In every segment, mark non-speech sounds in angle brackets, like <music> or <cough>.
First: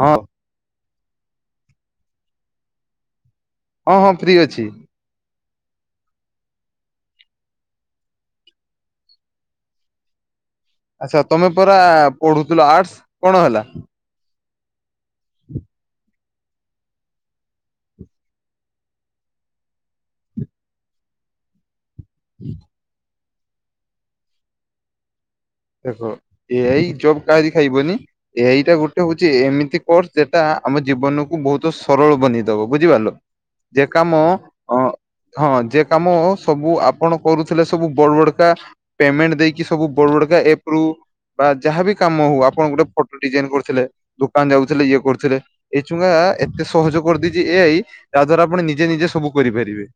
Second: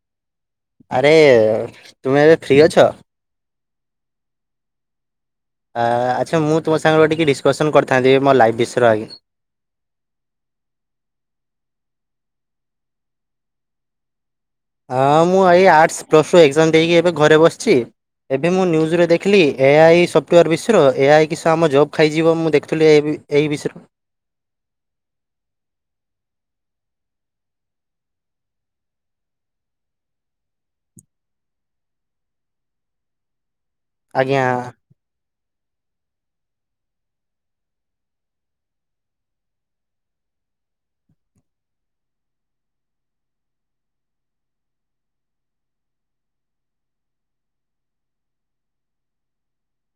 ହଁ। ଆରେ ତୁମେ ଏବେ ଫ୍ରି ଅଛ? ହଁ ହଁ ଫ୍ରି ଅଛି। ଆଚ୍ଛା ମୁଁ ତୁମ ସାଙ୍ଗରେ ଟିକେ ଡିସ୍କସନ୍ କରିଥାନ୍ତି ମୋ ଲାଇଭ୍ ବିଷୟରେ ଆଜ୍ଞା? ଆଛା ତମେ ପରା ପଢୁଥିଲ ଆର୍ଟ୍ସ କଣ ହେଲା? ହଁ ମୁଁ ଏଇ ଆଟ୍ସ ପ୍ଲସ୍ ଟୁ ଏକ୍ଜାମ ଦେଇକି ଏବେ ଘରେ ବସିଛି। ଏବେ ମୁଁ ନ୍ୟୁଜରେ ଦେଖିଲି ଏଆଇ ସଫ୍ଟୱେୟାର ମିଶ୍ର ଏଆଇ କିସ ଆମ ଜବ୍ ଖାଇଯିବ ମୁଁ ଦେଖୁଥିଲି ଏହି ବିଷୟରେ ଏ ଆଇ ଜବ କାହାରି ଖାଇବନି ଏ ଆଇଟା ଗୋଟେ ହଉଛି ଏମିତି କୋର୍ସ ଯେଟା ଆମଜି ଜୀବନକୁୁ ବହୁତ ସରଳ ବନେଇଦବ ବୁଝିପାରିଲ ଯେ କାମ ଆଜ୍ଞା ଅ ହଁ ଜେ କାମ ସବୁ ଆପଣ କରୁଥିଲେ ସବୁ ବଡ ବଡକା ପେମେଣ୍ଟ ଦେଇକି ସବୁ ବଡ ବଡକା କା ଏପୃ ବା ଯାହାବି କାମ ହଉ ଆପଣ ଗୋଟେ ଫଟୋ ଡିଜାଇନ କରୁଥିଲେ ଦୋକାନ ଯାଉଥିଲେ ଇଏ କରୁଥିଲେ ଏଇଛୁଙ୍ଗା ଏତେ ସହଜ କରିଦେଇଛି ଏଆଇ ଯାହା ଦ୍ଵାରା ଆପଣ ନିଜେ ନିଜେ ସବୁ କରିପାରିବେ।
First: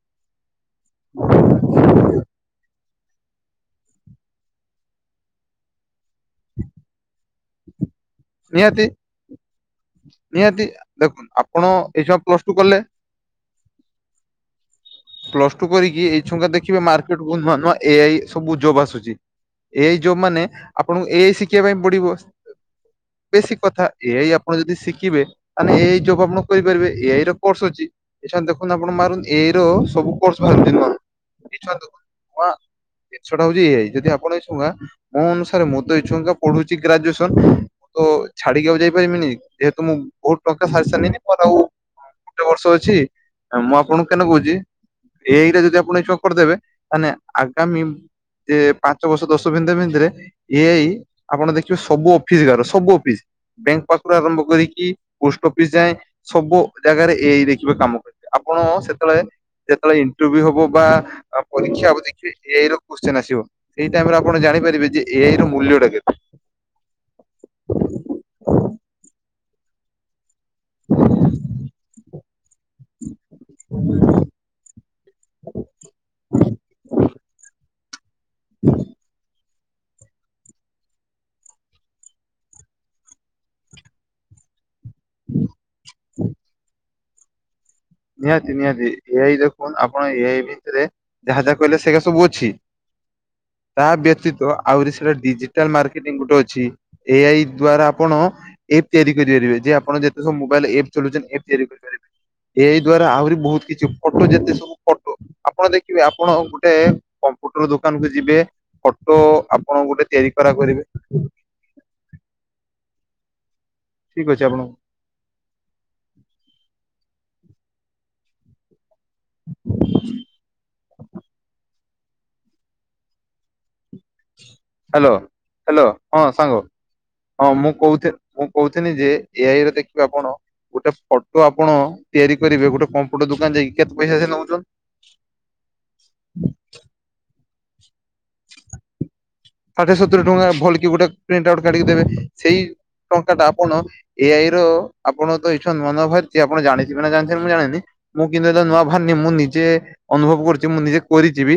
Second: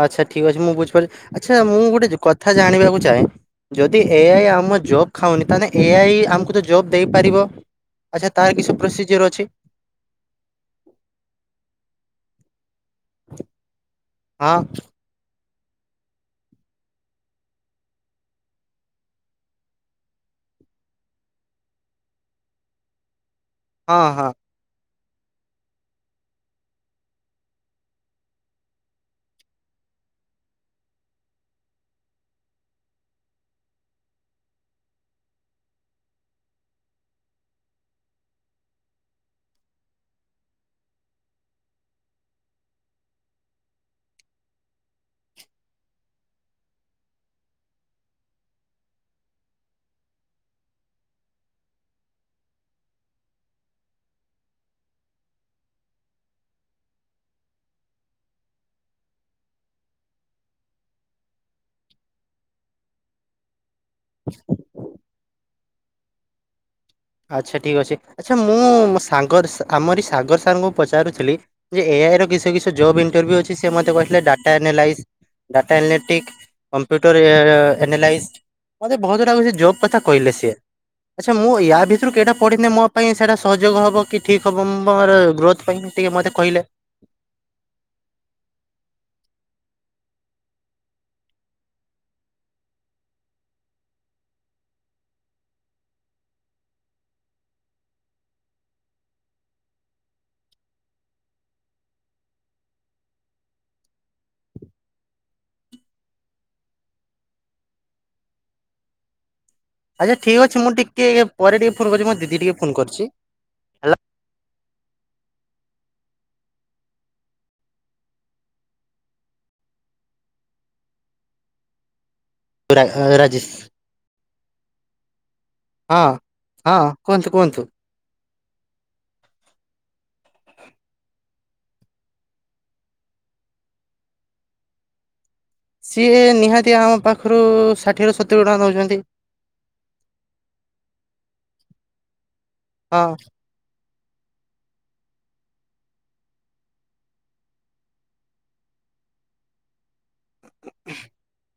ଆଚ୍ଛା ଠିକ ଅଛି ମୁଁ ବୁଝିପାରିଲି ଆଚ୍ଛା ମୁଁ ଗୋଟେ କଥା ଜାଣିବାକୁ ଏ ଜାଏଁ ଯଦି ଏ ଆଇ ଆମ ଜବ୍ ଖାଉନି ତାହେଲେ ଏ ଆଇ ଆମକୁ ତ ଜବ୍ ଦେଇପାରିବ? ଆଚ୍ଛା ତାର କିଛି ନିହାତି ପ୍ରୋସିଜିଅର ଅଛି ନିହାତି ଦେଖ ଆପଣ ଏଇସୟ ପ୍ଲସ ଟୁ କଲେ ହଁ। ପ୍ଲସ ଟୁ କରିକି ଏଇ ଠୁଙ୍କା ଦେଖିବେ ମାର୍କେଟ କୁ ନୂଆ ନୂଆ ଏଆଇ ସବୁ ଜବ ଆସୁଛି। ଏଇ ଯୋଉ ମାନେ ଆପଣଙ୍କୁ ଏଇ ଶିଖିବା ପାଇଁ ପଡିବ ବେଶୀ କଥା ହଁ ଏ ଆଇ ହଁ ଆପଣ ଯଦି ଶି କରିବେ ଏଇ ଜବ ଆପଣ କରିପାରିବେ ଏଇ କୋ ଅଛି ଏ ଦେଖନ୍ତୁ ଆପଣ ମାରୁ ଏ <inaudible> ସବୁ କୋର୍ସ ବାହାର କ <inaudible> ଜିନିଷଟା ହଉଛି ଏ ଆଇ ଯଦି ଆପଣ ଛୁଆ ମୋ ଅନୁସାରେ ପଢୁଚି ଗ୍ରାଜୁଏସନ ମୁଁ ତ ଛାଡିକି ଆଉ ଯାଇପାରିବିନି ଯେହେତୁ ମୁଁ ବହୁତ ଟଙ୍କା ସାରି ସାରିଲିଣି ଗୋଟେ ବର୍ଷ ଅଛି, ମୁଁ ଆପଣଙ୍କୁ କେନ କହୁଛି ଏଇଟାଯଦି ଆପଣ ନିଶ୍ଚୟ କରିଦେବେ ତାହେଲେ ଆଗାମୀ ଯେ ପାଞ୍ଚ ବର୍ଷ ଦଶ ବିନ୍ଦେ ବିନ୍ଧେରେ ଏ ଆଇ ଆପଣ ଦେଖିବେ ସବୁ ଅଫିସ ତାର। ସବୁ ଅଫିସ ବ୍ୟାଙ୍କ ପାଖରୁ ଆରମ୍ଭ କରିକି ପୋଷ୍ଟ ଅଫିସ ଯାଏ ସବୁ ଜାଗାରେ ଏ ଆଇ ଦେଖିବ। କାମ କରେ ଆପଣ ସେତେବେଳେ ଯେତେବେଳେ ଇଣ୍ଟରଭ୍ୟୁ ହବ ବା ଆ ପରୀକ୍ଷା ହବ ଦେଖିବେ ଏଆଇ ର କ୍ୱସଚିନ୍ ଆସିବ। ସେଇ ଟାଇମ ରେ ଆପଣ ଜାଣିପାରିବେ ଯେ ଏ ଆଇ ର ମୂଲ୍ୟ ଟା କେତେ? ଆଚ୍ଛା ଠିକ୍ ଅଛି ଆଚ୍ଛା ମୁଁ ସାଗର ଆମରି ସାଗର ଙ୍କୁ ପଚାରୁଥିଲି ଯେ ଏଆଇ ର କିଛି କିଛି ଜବ୍ ଇଣ୍ଟରଭ୍ୟୁ ଅଛି ସେ ମତେ କହିଥିଲେ data analyse data analytic computer ଏ ଏନାଲାଇସ୍ଡ ମତେ ବହୁତ ଗୁଡ଼ା କିଛି ଜବ କଥା କହିଲେ ସିଏ। ଆଚ୍ଛା ମୁଁ ୟା ଭିତରେ ଥିରୁ ଏଇଟା ପଢିିନେ ମୋ ପାଇଁ ସେଟା ସହୋଯୋଗ ହବ କି ଠିକ ହବ ମୁଁ ମୋର ଗ୍ରୋଥ ପାଇଁ ଟିକେ ମତେ କହିଲେ ନିହାତି, ନିହାତି। ଏ ଆଇ ଦେଖନ୍ ଆପଣ ଏଆଇ ଭିତରେ ଯାହା ଯାହା କହିଲେ ସେଇଗା ସବୁ ଅଛି। ତା ବ୍ୟତୀତ ଆହୁରି ସେଟା ଡିଜିଟାଲ ମାର୍କେଟିଙ୍ଗ ଗୋଟେ ଅଛି ଏ ଆଇ ଦ୍ଵାରା ଆପଣ ଏପ୍ ତିଆରି କରିପାରିବେ, ଯେ ଆପଣ ଯେତେ ସବୁ ମୋବାଇ ରେ ଏପ ଚଲାଉଛନ ଏପ ତିଆରି କରିପାରିବେ। ଏଇ ଦ୍ଵାରା ଆହୁରି ବହୁତ କିଛି ଫଟୋ ଯେତେ ସବୁ ଫଟୋ ଆପଣ ଦେଖିବେ ଆପଣ ଗୋଟେ କମ୍ପ୍ୟୁଟର ଦୋକାନ କୁ ଯିବେ ଫଟୋ ଆପ ଆଚ୍ଛା ଠିକ ଅଛି, ମୁଁ ଟିକେ ପରେ ଟିକେ ଫୋନ କରୁଛି ମୋ ଦିଦି ଟିକେ ଫୋନ କରୁଛି। ଠିକ ଅଛି ଆପଣଙ୍କୁ <unintelligible> ହାଲୋ, ହାଲୋ, ହଁ ସାଙ୍ଗ, ହଁ କୁହନ୍ତୁ ହଁ କୁହନ୍ତୁ ମୁଁ କହୁ ମୁଁ କହୁଥିଲି ଯେ ଏଆଇରେ ଦେଖ ଆପଣ ଗୋଟେ ଫୋଟୋ ଆପଣ ତିଆରି କରିବେ ଗୋଟେ କମ୍ପ୍ୟୁଟର ଦୋକାନ ଯାଇକି କେତେ ପଇସା ସେ ନଉଛନ୍? ସିଏ ନିହାତି ଆମ ପାଖରୁ ଷାଠିଏରୁ ସତୁରି ଟଙ୍କା ନଉଛନ୍ତି। ଷାଠିଏ ସତୁରୀ ଟଙ୍କା ଭଲ କି ଗୋଟେ ପ୍ରିଣ୍ଟ ଆଉଟ କାଢିକି ଦେବେ ସେଇ ହଁ ଟଙ୍କା ଟା ଆପଣ। ଏଆଇ ର ଆପଣ ତ ଏଇଛନ ନୂଆ ବାହାରଛି ଆପଣ ଜାଣିଥିବେ ନା ଜାଣିନି ମୁଁ ଜାଣିନି, ମୁଁ କିନ୍ତୁ ତ ଏ ନୂଆ ବାହାରିନି। ମୁଁ ନିଜେ ଅନୁଭବ କରୁଛି, ମୁଁ ନିଜେ କରିଛିି ବି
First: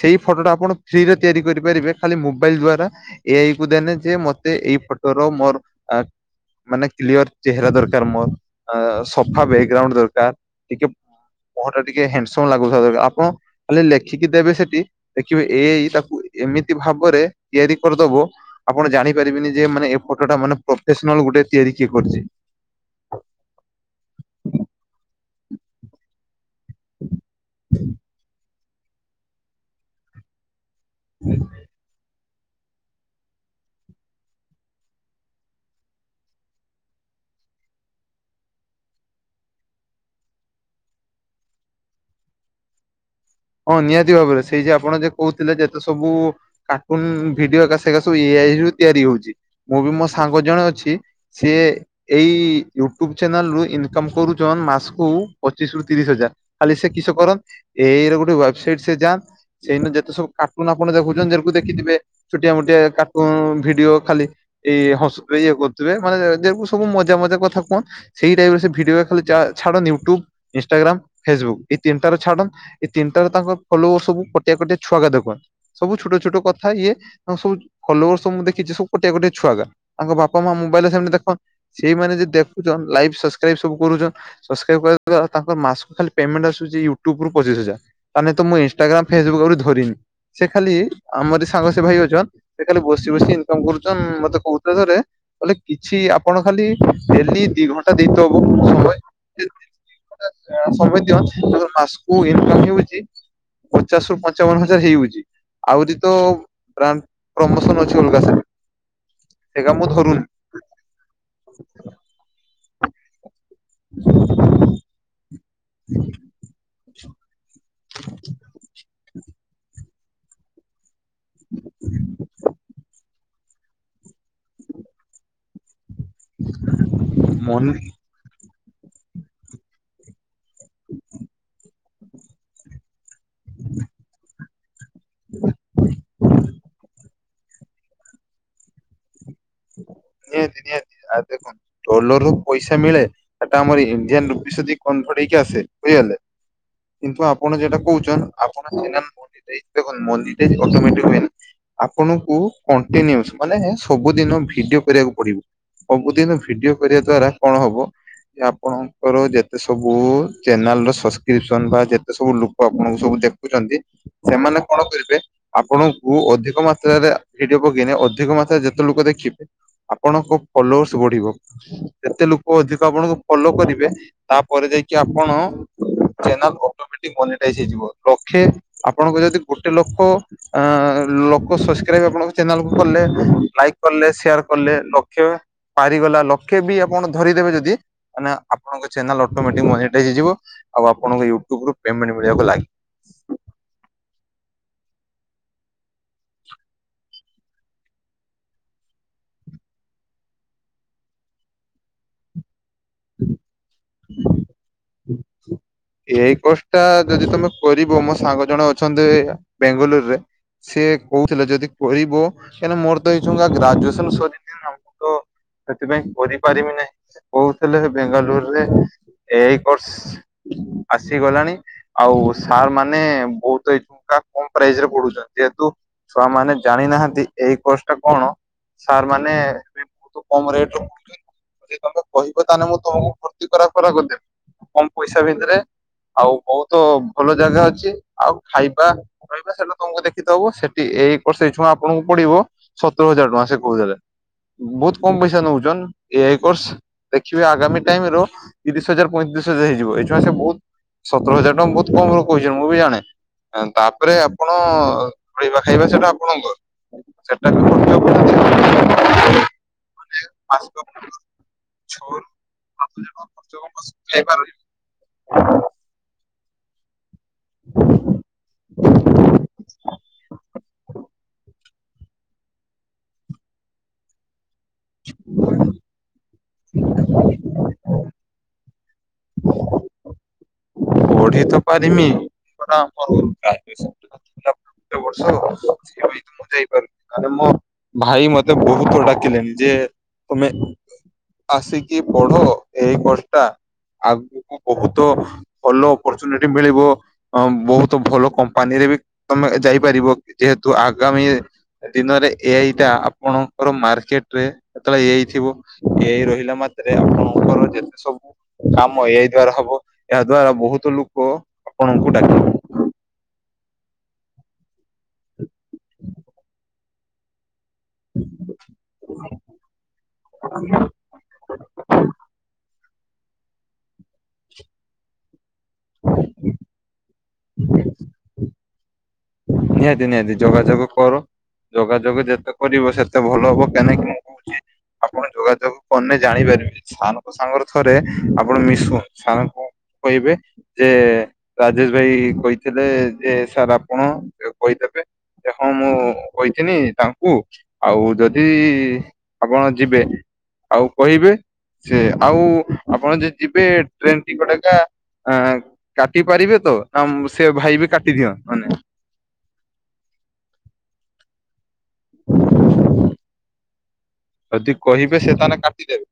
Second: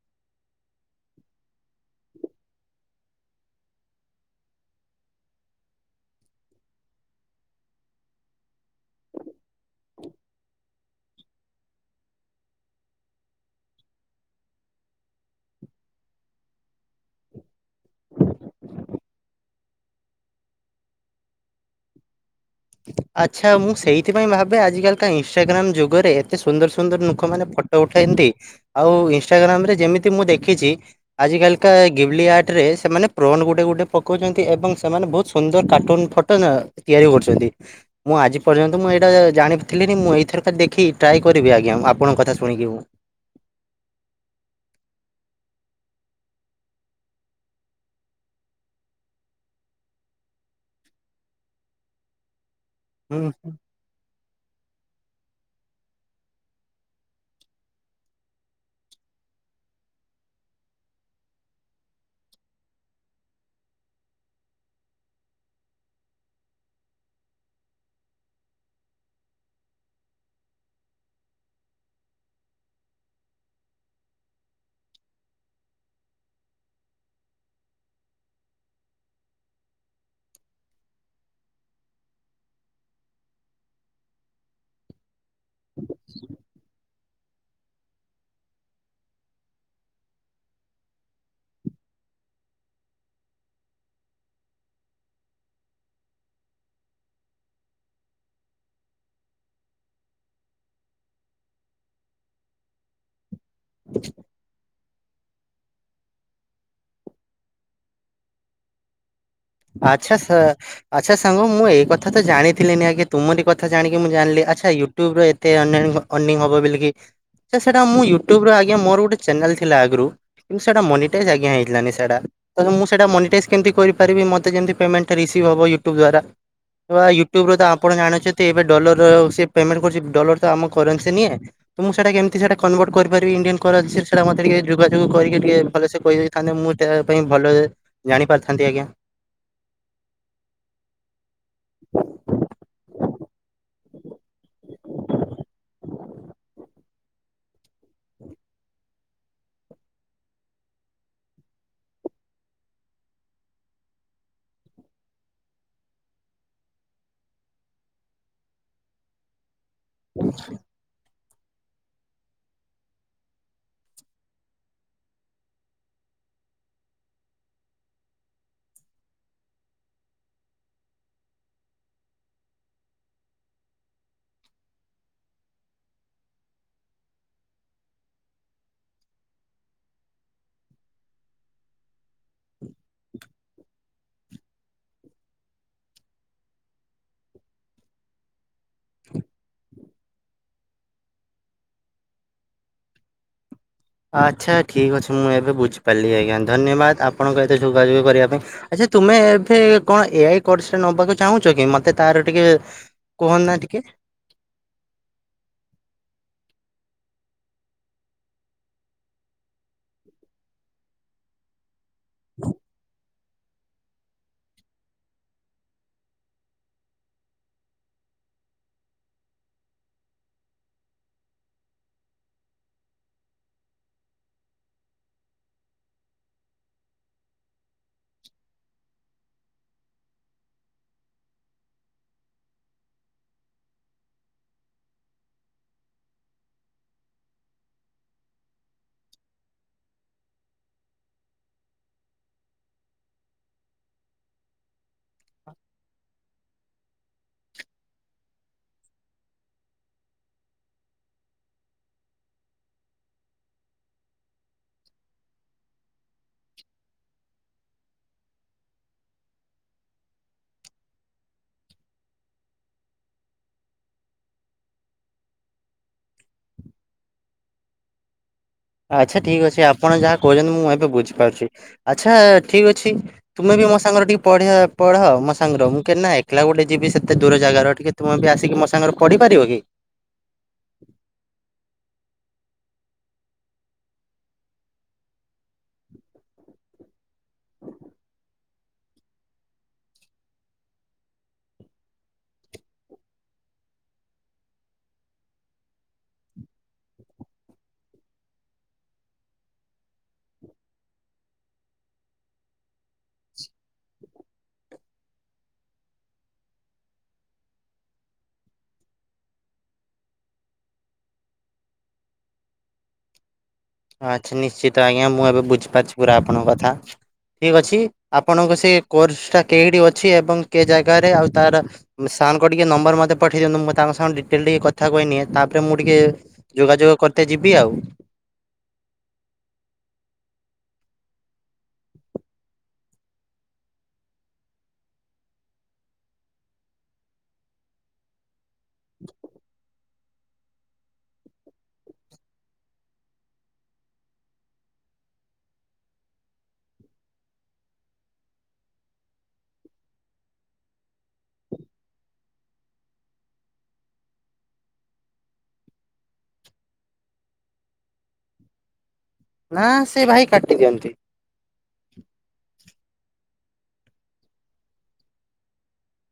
ସେଇ ଫଟୋଟା ଆପଣ ଫ୍ରିରେ ତିଆରି କରିପାରିବେ। ଖାଲି ମୋବାଇଲ ଦ୍ଵାରା ଏଆଇ କୁ ଦେଲେ ଯେ ମତେ ଏଇ ଫଟୋର ମୋର ଆର ମାନେ କ୍ଲିୟର ଚେହେରା ଦରକାର ମୋର, ସଫା ବ୍ୟାକଗ୍ରାଉଣ୍ଡ ଦରକାର ଟିକେ ମୁହ ଟା ଟିକେ ହାଣ୍ଡସମ ଲାଗୁଥିବ, ଆପଣ ଖାଲି ଲେଖିକି ଦେବେ ସେଠି ଦେଖିବେ ଏଇ ତାକୁ ଏମି ଏମିତି ଭାବରେ ତିଆରି କରିଦବ ଆପଣ ଜାଣି ପାରିବେନି ଯେ ମାନେ ଏ ଫଟୋଟା ମାନେ ପ୍ରଫେସନାଲ ଗୋଟେ ତିଆରି କିଛି କରିଛି ଆଚ୍ଛା ମୁଁ ସେଇଥିପାଇଁ ଭାବେ ଆଜିିକାଲି କା ଇନଷ୍ଟାଗ୍ରାମ ଯୁଗରେ କେତେ ସୁନ୍ଦର ସୁନ୍ଦର ନୁକ ମାନେ ଫୋଟୋ ଉଠାନ୍ତି ଆଉ ଇନସଷ୍ଟାଗ୍ରାମ ରେ ଯେମିତି ମୁଁ ଦେଖିଛି। ଆଜି କାଳିକା ୟେ ଗେମଳିଆଟ ସେଠାରେ ସେମାନେ ପ୍ରୋଣ୍ ଗୋଟେ ଗୋଟେ ପକଉଛନ୍ତି ଏବଂ ସେମାନେ ବହୁତ ସୁନ୍ଦର କାର୍ଟୁନ ଫଟୋ ନା ତିଆରି କରୁଛନ୍ତି। ହଁ ମୁଁ ଆଜି ପର୍ଯ୍ୟନ୍ତ ମୁଁ ଏଇଟା ଜାଣିଥିଲିିନି ମୁଁ ଏଇଥର ତ ଦେଖି ଟ୍ରାଏ କରିବି ଆଜ୍ଞା ଆପଣଙ୍କ କଥା ଶୁଣିକି ମୁ। ହଁ ନିହାତି ଭାବରେ ସେଇ ଯେ ଆପଣ ଯେ କହୁଥିଲେ ଯେତେ ସବୁ କାର୍ଟୁନ ଭିଡିଓ ଏକା ସେକା ସବୁ ଇଏ ଏଇ ତିଆରି ହଉଛି, ମୁଁ ବି ମୋ ସାଙ୍ଗ ଜଣେ ଅଛି ସିଏ ଏଇ ୟୁଟ୍ୟୁବ ହୁଁ ହୁଁ। ଚ୍ୟାନେଲରୁ ଇନକମ୍ କରୁ ଯଉଁ ମାସକୁ ପଚିଶ ରୁ ତିରିଶ ହଜାର ଖାଲି ସେ କିସ କରନ୍ ଏଇ ଗୋଟେ ସେଇଠୁ ୱେବସାଇଟ ସେ ଯାନ ସେଇନା ଯେତେ ସବୁ କାର୍ଟୁନ ଆପୁନ ଆପଣ ଦେଖୁଛନ୍ତି ଦେଖିଥିବେ ଛୋଟିଆ ମୋଟିଆ କାର୍ଟୁନ ଭିଡିଓ ଖାଲି। ଏଇ ହସୁଥିବେ ଇଏ କରୁଥିବେ ମାନେ ସବୁ ମଜା ମଜା କଥା କୁହନ ସେଇ ଟାଇପ୍ ର ସେ ଭିଡିଓ ଖଲି ଯାହା ଛାଡ଼ ୟୁଟ୍ୟୁବ ଇନଷ୍ଟାଗ୍ରାମ ଫେସବୁକ ଏଇ ତିନିଟା ରେ ଛାଡ ଏ ତିନିଟା ରୁ ତାଙ୍କ ଫ୍ଲୋର ସବୁ କଟେଇ କଟେଇ ଛୁଆଗ ଦେକ <unintelligible> ସବୁ ଛୋଟ ଛୋଟ କଥା ଇଏ ତାଙ୍କ ସବୁ <inaudible> ଲୋର ସବ ମୁ ଦେଖିଛି ସବୁ ଗୋଟିଏ ଗୋଟିଏ ଛୁଆଗା, ତାଙ୍କ ବାପା ମା ମୋବାଇଲ ରେ ସେମିତି ଦେଖନ ସେଇମାନେ ଯେ ଦେଖୁଛନ ଲାଇଭ୍ ସଶକ୍ରାଇବ୍ ସବୁ କରୁଛ, ସଶକ୍ରାଇବ୍ କଲେନା ତାଙ୍କ ମାସ ଖାଲି ପେମେଣ୍ଟ ଆସୁଛି ୟୁଟ୍ୟୁବ୍ ରୁ ପଚିଶ ହଜାର। ତାହେଲେ ତ ମୁଁ ଇନଷ୍ଟାଗ୍ରାମ ଫେସବୁକରୁ ଧରିନି ସେ ଖାଲି ଆମର ସାଙ୍ଗସେ ଭାଇ ଅଛନ ସେ ଖାଲି ବୋ ବସି ବସି ଇନକମ୍ କରୁଛନ୍ ମତେ କୋଉଥିଲେ ଥରେ କଇଲେ କିଛି ଆପଣ ଖାଲି ଡେଲି ଦି ଘଣ୍ଟା ଦିନକୁ ହବେ ସମ ସମୟ ଦିଅନ୍ ତମର ମାସକୁ ଇନକମ୍ ହୋଉଚି ଚି ପଚାଶ ରୁ ପଞ୍ଚାବନ ହଜାର ହେଇଯାଉଛି। ଆହୁରି ତ ବାଣ୍ଡ୍ ପ୍ରମୋସନ ଅଛି ଅଲଗାସା। ଆଚ୍ଛା ସା ଆଚ୍ଛା ସାଙ୍ଗ ମୁଁ ଏଇ କଥା ତ ଜାଣିଥିଲିିନି ଆଜ୍ଞା ତୁମରି କ ଥା ଜାଣି ମୁଁ ଜାଣିଲି ଆଚ୍ଛା ୟୁଟ୍ୟୁବରେ ଏତେ ଅନାଣି ଅନିଙ୍ଗ ହେବବୋଲି ଜଷ୍ଟ ସେଟା ମୁଁ ୟୁଟ୍ୟୁବର ଆଜ୍ଞା ମୋର ଗୋଟେ ଚ୍ୟାନେଲ ଥିଲା ଆଗୁରୁ କିନ୍ତୁ ସେଟା ମନି ଟେଜ୍ ଆଜ୍ଞା ହେଇଥିଲା ନିସାଟା ତ ମୁଁ ସେଟା ମନି ଷ୍ଟାଇଜ୍ କେମିତି କରିପାରିବି ମତେ କେମିତି ପେମେଣ୍ଟ ଟା ରିସିଭ୍ ହବ ଇ ୟୁଟୁବ ଦ୍ୱାରା। ୟୁଟ୍ୟୁବୁର ତ ମନି ଆପଣ ଜାଣିଛନ୍ତି ଏବେ ଡଲରର ସେ ପେମେଣ୍ଟ କରୁଚି ଡଲର ତ ଆମ କରେନ୍ସି ନିଏ। ତ ମୁଁ ସେଟା କେମିତି ସେଟା କନଭର୍ଟ କରି କରିବି ଇଣ୍ଡିଆନ କରେଯିସ୍ ସେଟା ମତେ ଟିକେ ଯୋଗାଯୋଗ କରିକି ଟିକେ ଭଲସେ କହିଦେଇଥାନ୍ତେ ମୁଁ ଇଟା ପାଇଁ ଭଲ ଜାଣି ପାରିଥାନ୍ତି ଆଜ୍ଞା। ନିହାତି ନିହାତି ଆ ଦେଖନ୍ତୁ ଡଲରରୁ ପଇସା ମିଳେ। ସେଟା ଆମର ଇଣ୍ଡିଆ ରୁପିସ ଯଦି କନଭଟ ହେଇକି ଆସେ ବୁଝିଗଲେ କିନ୍ତୁ ଆପଣ ଯେଉଟା କହୁଚନ୍ ଆପଣ <unintelligible> ଅଟୋମେଟେକି ହୁଏନି। ଆପଣଙ୍କୁ କଣ୍ଟିନିୟସ୍ ମାନେ ସବୁ ଦିନ ଭିଡିଓ କରିବାକୁ ପଡିବ। ସବୁଦିନ ଭିଡିଓ କରିବା ଦ୍ଵାରା କଣ ହବ ଯେ ଆପଣଙ୍କର ଯେ ସେସବୁ ଚ୍ୟାନେଲର ସସ କ୍ରିପସନ ବା ଯେତେ ସବୁ ଲୋକ ଆପଣଙ୍କୁ ସବୁ ଦେଖୁଛନ୍ତି ସେମାନେ କଣ କରିବେ ଆପଣଙ୍କୁ ଅଧିକ ମାତ୍ରାରେ ଭିଡିଓ ପକେଇଲେ ଅଧିକ ମାତ୍ରାରେ ଯେତେ ଲୋକ ଦେଖିବେ ଆ ଆପଣଙ୍କ ଫଲୋର୍ସ ବଢିବ ଯେତେ ଲୋକ ଅଧିକ ଆପଣଙ୍କୁ ଫଲୋ କରିବେ ତାପରେ ଯାଇକି ଆପଣ ଚେନାଲ <unintelligible> <unintelligible> ମନି ଟାଇଜ ହେଇଯିବ ଲକ୍ଷେ ଆପଣଙ୍କ ଯଦି ଗୋଟେ ଲୋକ ଆଁ ଲୋକ ସସ ଶସକ୍ରାଇବ ଆପଣଙ୍କ ଚ୍ୟାନେଲକୁ କଲେ ଲାଇକ୍ କଲେ ସେୟାର କଲେ ଲକ୍ଷ ପାରିଗଲା ଲକ୍ଷ ବି ଆପଣ ଧରିଦେବେ ଯଦି ମେ ଆପଣଙ୍କ ଚ୍ୟାନେଲ ଅଟମେଟିକି ମନିଟାଇଯ ହେଇଯିବ ଆଉ ଆପଣଙ୍କ ଇୟୁଟୁବ୍ ରୁ ପେମେଣ୍ଟେ ମିଳିବାକୁ ଲାଗି ଆଚ୍ଛା ଠିକ୍ ଅଛି ମୁଁ ଏବେ ବୁଝିପାରିଲି ଆଜ୍ଞା ଧନ୍ୟବାଦ ଆପଣଙ୍କ ଏତେ ଯୋଗାଯୋଗ କରିବା ପାଇଁ ଆଛା ତୁମେ ଏବେ କଣ ଏ ଆଇ କୋର୍ସରେ ନେବାକୁ ଚାହୁଁଛ କି ମତେ ତାର ଟିକେ କୁହନା ଟିକେ। <inaudible> ଏ ଆଇ କୋର୍ସଟା ଯଦି ତମେ କରିବ ମୋ ସାଙ୍ଗ ଜଣ ଅଛନ୍ତି ବେଙ୍ଗାଲୋରରେ। ସେିଏ କହୁଥିଲେ ଯଦି କରିବ କାହିଁକିନା ମୋର ତ ଏଇଛୁଙ୍କା ଗ୍ରାଜୁଏସନ ସରିନି। ତ ସେଥିପାଇଁ କରିପାରିବି ନାହିଁ କହୁଥିଲେ ବେଙ୍ଗାଲୁରୁରେ ଏ ଆଇ <unintelligible> ଆସିଗଲାଣି। ଆଉ ସାର୍ ମାନେ ବହୁତ ଏକ୍ସଟ୍ରା କମ ପ୍ରାଇସରେ ପଢୁଛନ୍ତି ଯେହତୁ ଛୁଆ ମାନେ ଜାଣିନାହାନ୍ତି ଏଇ କୋସଟା କଣ ସାର୍ ମାନେ କମ ରେଟ ପକେଇଚନ୍ତି ଯଦି ତମେ କହିବ ତାହେଲେ ମୁଁ ତମକୁ ଭର୍ତ୍ତି କରା କରା କରି ଦେବି। କମ ପଇସା ଭିତରେ। ଆଉ ବହୁତ ଭଲ ଜାଗା ଅଛି ଆଉ ଖାଇବା ରହିବା ସେଇଟା ତମକୁ ଦେଖିତବ ସେଠି ଏଇ କୋର୍ସ ଏଇ ଛୁଆ ଆପଣଙ୍କୁ ପଡ଼ିବ ସତୁରି ହଜାର ଟଙ୍କା ସେ କହୁଥିଲେ। ବହୁତ କମ ପଇସା ନଉଛନ୍ ଏ ଆଇ କର୍ସ ଦେଖିବେ ଆଗାମୀ ଟାଇମର ତିରିଶି ହଜାର ପଇଁତିରିଶି ହଜାର ହେଇଯିବ ଏଠ ସେ ବହୁତ ସତର ହଜାର ଟଙ୍କା ବହୁତ କମ ର କହିଛନ୍ତି ମୁଁ ବି ଜଣେ। ତାପରେ ଆପଣ ରହିବା ଖାଇବା ସେଟା ଆପଣଙ୍କର। <inaudible> <inaudible> <inaudible> ଆଛା ଠିକ୍ ଅଛି ଆପଣ ଯାହା କହୁଛନ୍ତି ମୁଁ ଏବେ ବୁଝିପାରୁଛି। ଆଛା ଠିକ୍ ଅଛି ତୁମେ ବି ମୋ ସାଙ୍ଗରେ ଟିକେ ପଢିଆ ପଢ ମୋ ସାଙ୍ଗର ମୁଁ କେନା ଏ ଏକେଲା ଗୋଟେ ଯିବି ସେତେ ଦୂର ଜାଗାର ଟିକେ ତୁମେ ବି ଆସିକି ମୋ ସାଙ୍ଗର ପଢିପାରିବ କି? ପଢି ତ ପାରିମି ଏଗୁଡା ଆମର ଟାର୍ଗେଟ ସ୍ପିଟ୍ କଥା ହେଲା। ଯୋଉ ବର୍ଷ ସିଏ ଯାଉଛି ମୁଁ ଯାଇପାରୁନି। ମାନେ ମୋ ଭାଇ ମତେ ବହୁତ ଡାକିଲେଣି ଯେ ତୁମେ ଆସିକି ପଢ ଏଇ ବର୍ଷଟା ଆଗୁକୁ ବହୁତ ଭଲ ଅପରଚୁନିଟି ମିଳିବ ଅ ବହୁତ ଭଲ କମ୍ପାନୀରେ ବି ତମେ ଯାଇପାରିବ ଯେହେ ତୁ ଆଗାମୀ ଏ ଦିନରେ ଏଇଟା ଆପଣଙ୍କର ମାର୍କେଟରେ ସେତେବେଳେ ଏଇ ଥିବ ଏଇ ରହିଲା ମା ର୍କେଟରେ ଆପଣଙ୍କର ଯେତେ ସବୁ କାମ ଏଇ ଦ୍ଵାରା ହବ। ଏହା ଦ୍ଵାରା ବହୁତ ଲୋକ ଆପଣଙ୍କୁ ଡାକିବେ। ଆଛା ନିଶ୍ଚିତ ଆଜ୍ଞା ମୁଁ ଏବେ ବୁଝିପାରୁଛି ପୁରା ଆପଣଙ୍କ କଥା ଠିକ୍ ଅଛି। ଛି ଆପଣଙ୍କ ସେ କୋର୍ସଟା କେଇଠି ଅଛି ଏବଂ କେ ଜାଗାରେ ଆଉ ତାର ସାର୍ ଙ୍କ ଟିକେ ନମ୍ବର ମ ତେ ପଠେଇ ଦିଅନ୍ତୁ ମୁଁ ତାଙ୍କ ସାଙ୍ଗରେ ଡିଟେଲ ଟିକେ କଥା କହିନିଏ ତାପରେ ମୁଁ ଟିକେ ଯୋଗ ଯୋଗ କର ତେ ଯିବି ଆଉ। ନିହାତି ନିହାତି ଯୋଗାଯୋଗ କର। ଯୋଗାଯୋଗ ଯେତେ କରିବ ସେତେ ଭଲ ହବ କାଇନା ତୁମକୁ ହଉଛି ଆପଣ ଯୋଗାଯୋଗ କଲେ ଜାଣିପାରିବେ ସାର୍ ଙ୍କ ସାଙ୍ଗରେ ଥରେ ଆପଣ ମିଶନ୍ତୁ ସାର୍ ଙ୍କୁ କହିବେ ଯେ ରାଜେଶ୍ ଭାଇ କହିଥିଲେ ଯେ ସାର୍ ଆପଣ ତାକୁ କହିଦେବେ ଏବଂ ମୁଁ କହିିଥିଲି ତାଙ୍କୁ ଆଉ ଯଦି ଆପଣ ଯିବେ ଆଉ କହିବେ ସେ ଆଉ ଆପଣ ଯେଦି ଯିବେ ଟ୍ରେନ୍ ଟିକଟ ହେକା ଆଁ କାଟି ପାରିବେ ତ ଆମ ସେ ଭାଇ ବି କାଟିଦିଅ ମାନେ ନାଁ ସେ ଭାଇ କାଟି ଦିଅନ୍ତି। ଯଦି କହିବେ ସେ ତାହେଲେ କାଟିଦେବେ।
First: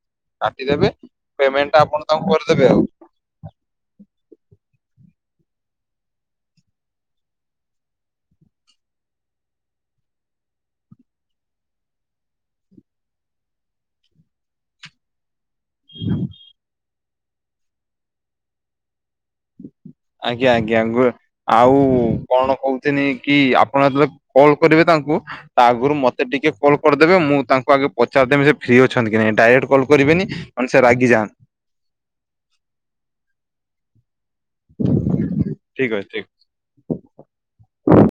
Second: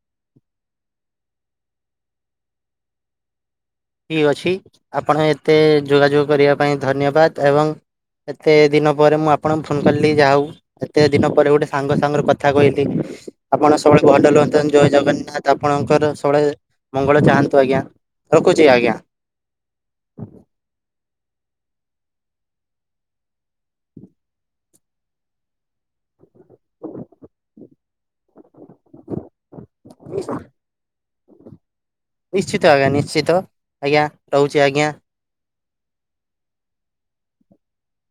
କାଟିଦେବେ ପେମେଣ୍ଟଟା ଆପଣ ତାଙ୍କୁ କରିଦେବେ ଆଉ। ଠିକ୍ ଅଛି ଆପଣ ଏତେ ଯୋଗାଯୋଗ କରିବା ପାଇଁ ଧନ୍ୟବାଦ ଏବଂ ଏତେ ଦିନ ପରେ ମୁଁ ଆପଣଙ୍କୁ ଫୋନ୍ କଲି ଯାହା ହଉ ଏତେ ଦିନ ପରେ ଗୋଟେ ସାଙ୍ଗ ସାଙ୍ଗରେ କଥା କହିଲି ଆପଣ ସବୁବେଳେ ଭଲରେ ରୁହନ୍ତୁ ଜୟ ଜଗନ୍ନାଥ ଆପଣଙ୍କର ସବୁବେଳେ ମଙ୍ଗଳ ଚାହାଁନ୍ତୁ ଆଜ୍ଞା ରଖୁଛି ଆଜ୍ଞା। ଆଜ୍ଞା ଆଜ୍ଞା ଆଗୁଆ ଆଉ କଣ କହୁଥିଲି କି ଆପଣ ଯେତେବେଳେ କଲ୍ କରିବେ ତା ତାଙ୍କୁ ତା ଆଗୁରୁ ମ ମତେ ଟିକେ କଲ୍ କରିଦେବେ ମୁଁ ତାଙ୍କୁ ଆଗେ ପଚାରିଦେବି ସେ ଫ୍ରି ଅଛନ୍ତି କି ନାଇଁ ଡାଇରେକ୍ଟ୍ କଲ୍ କରିବେନି କାଇନା ସେ ରାଗି ଯାନ୍ ହ <inaudible> ନିଶ୍ଚିତ ଆଜ୍ଞା ନିଶ୍ଚିତ ଆଜ୍ଞା ରହୁଛି ଆଜ୍ଞା। ଠିକ୍ ଅଛି ଠିକ୍ ଅଛି।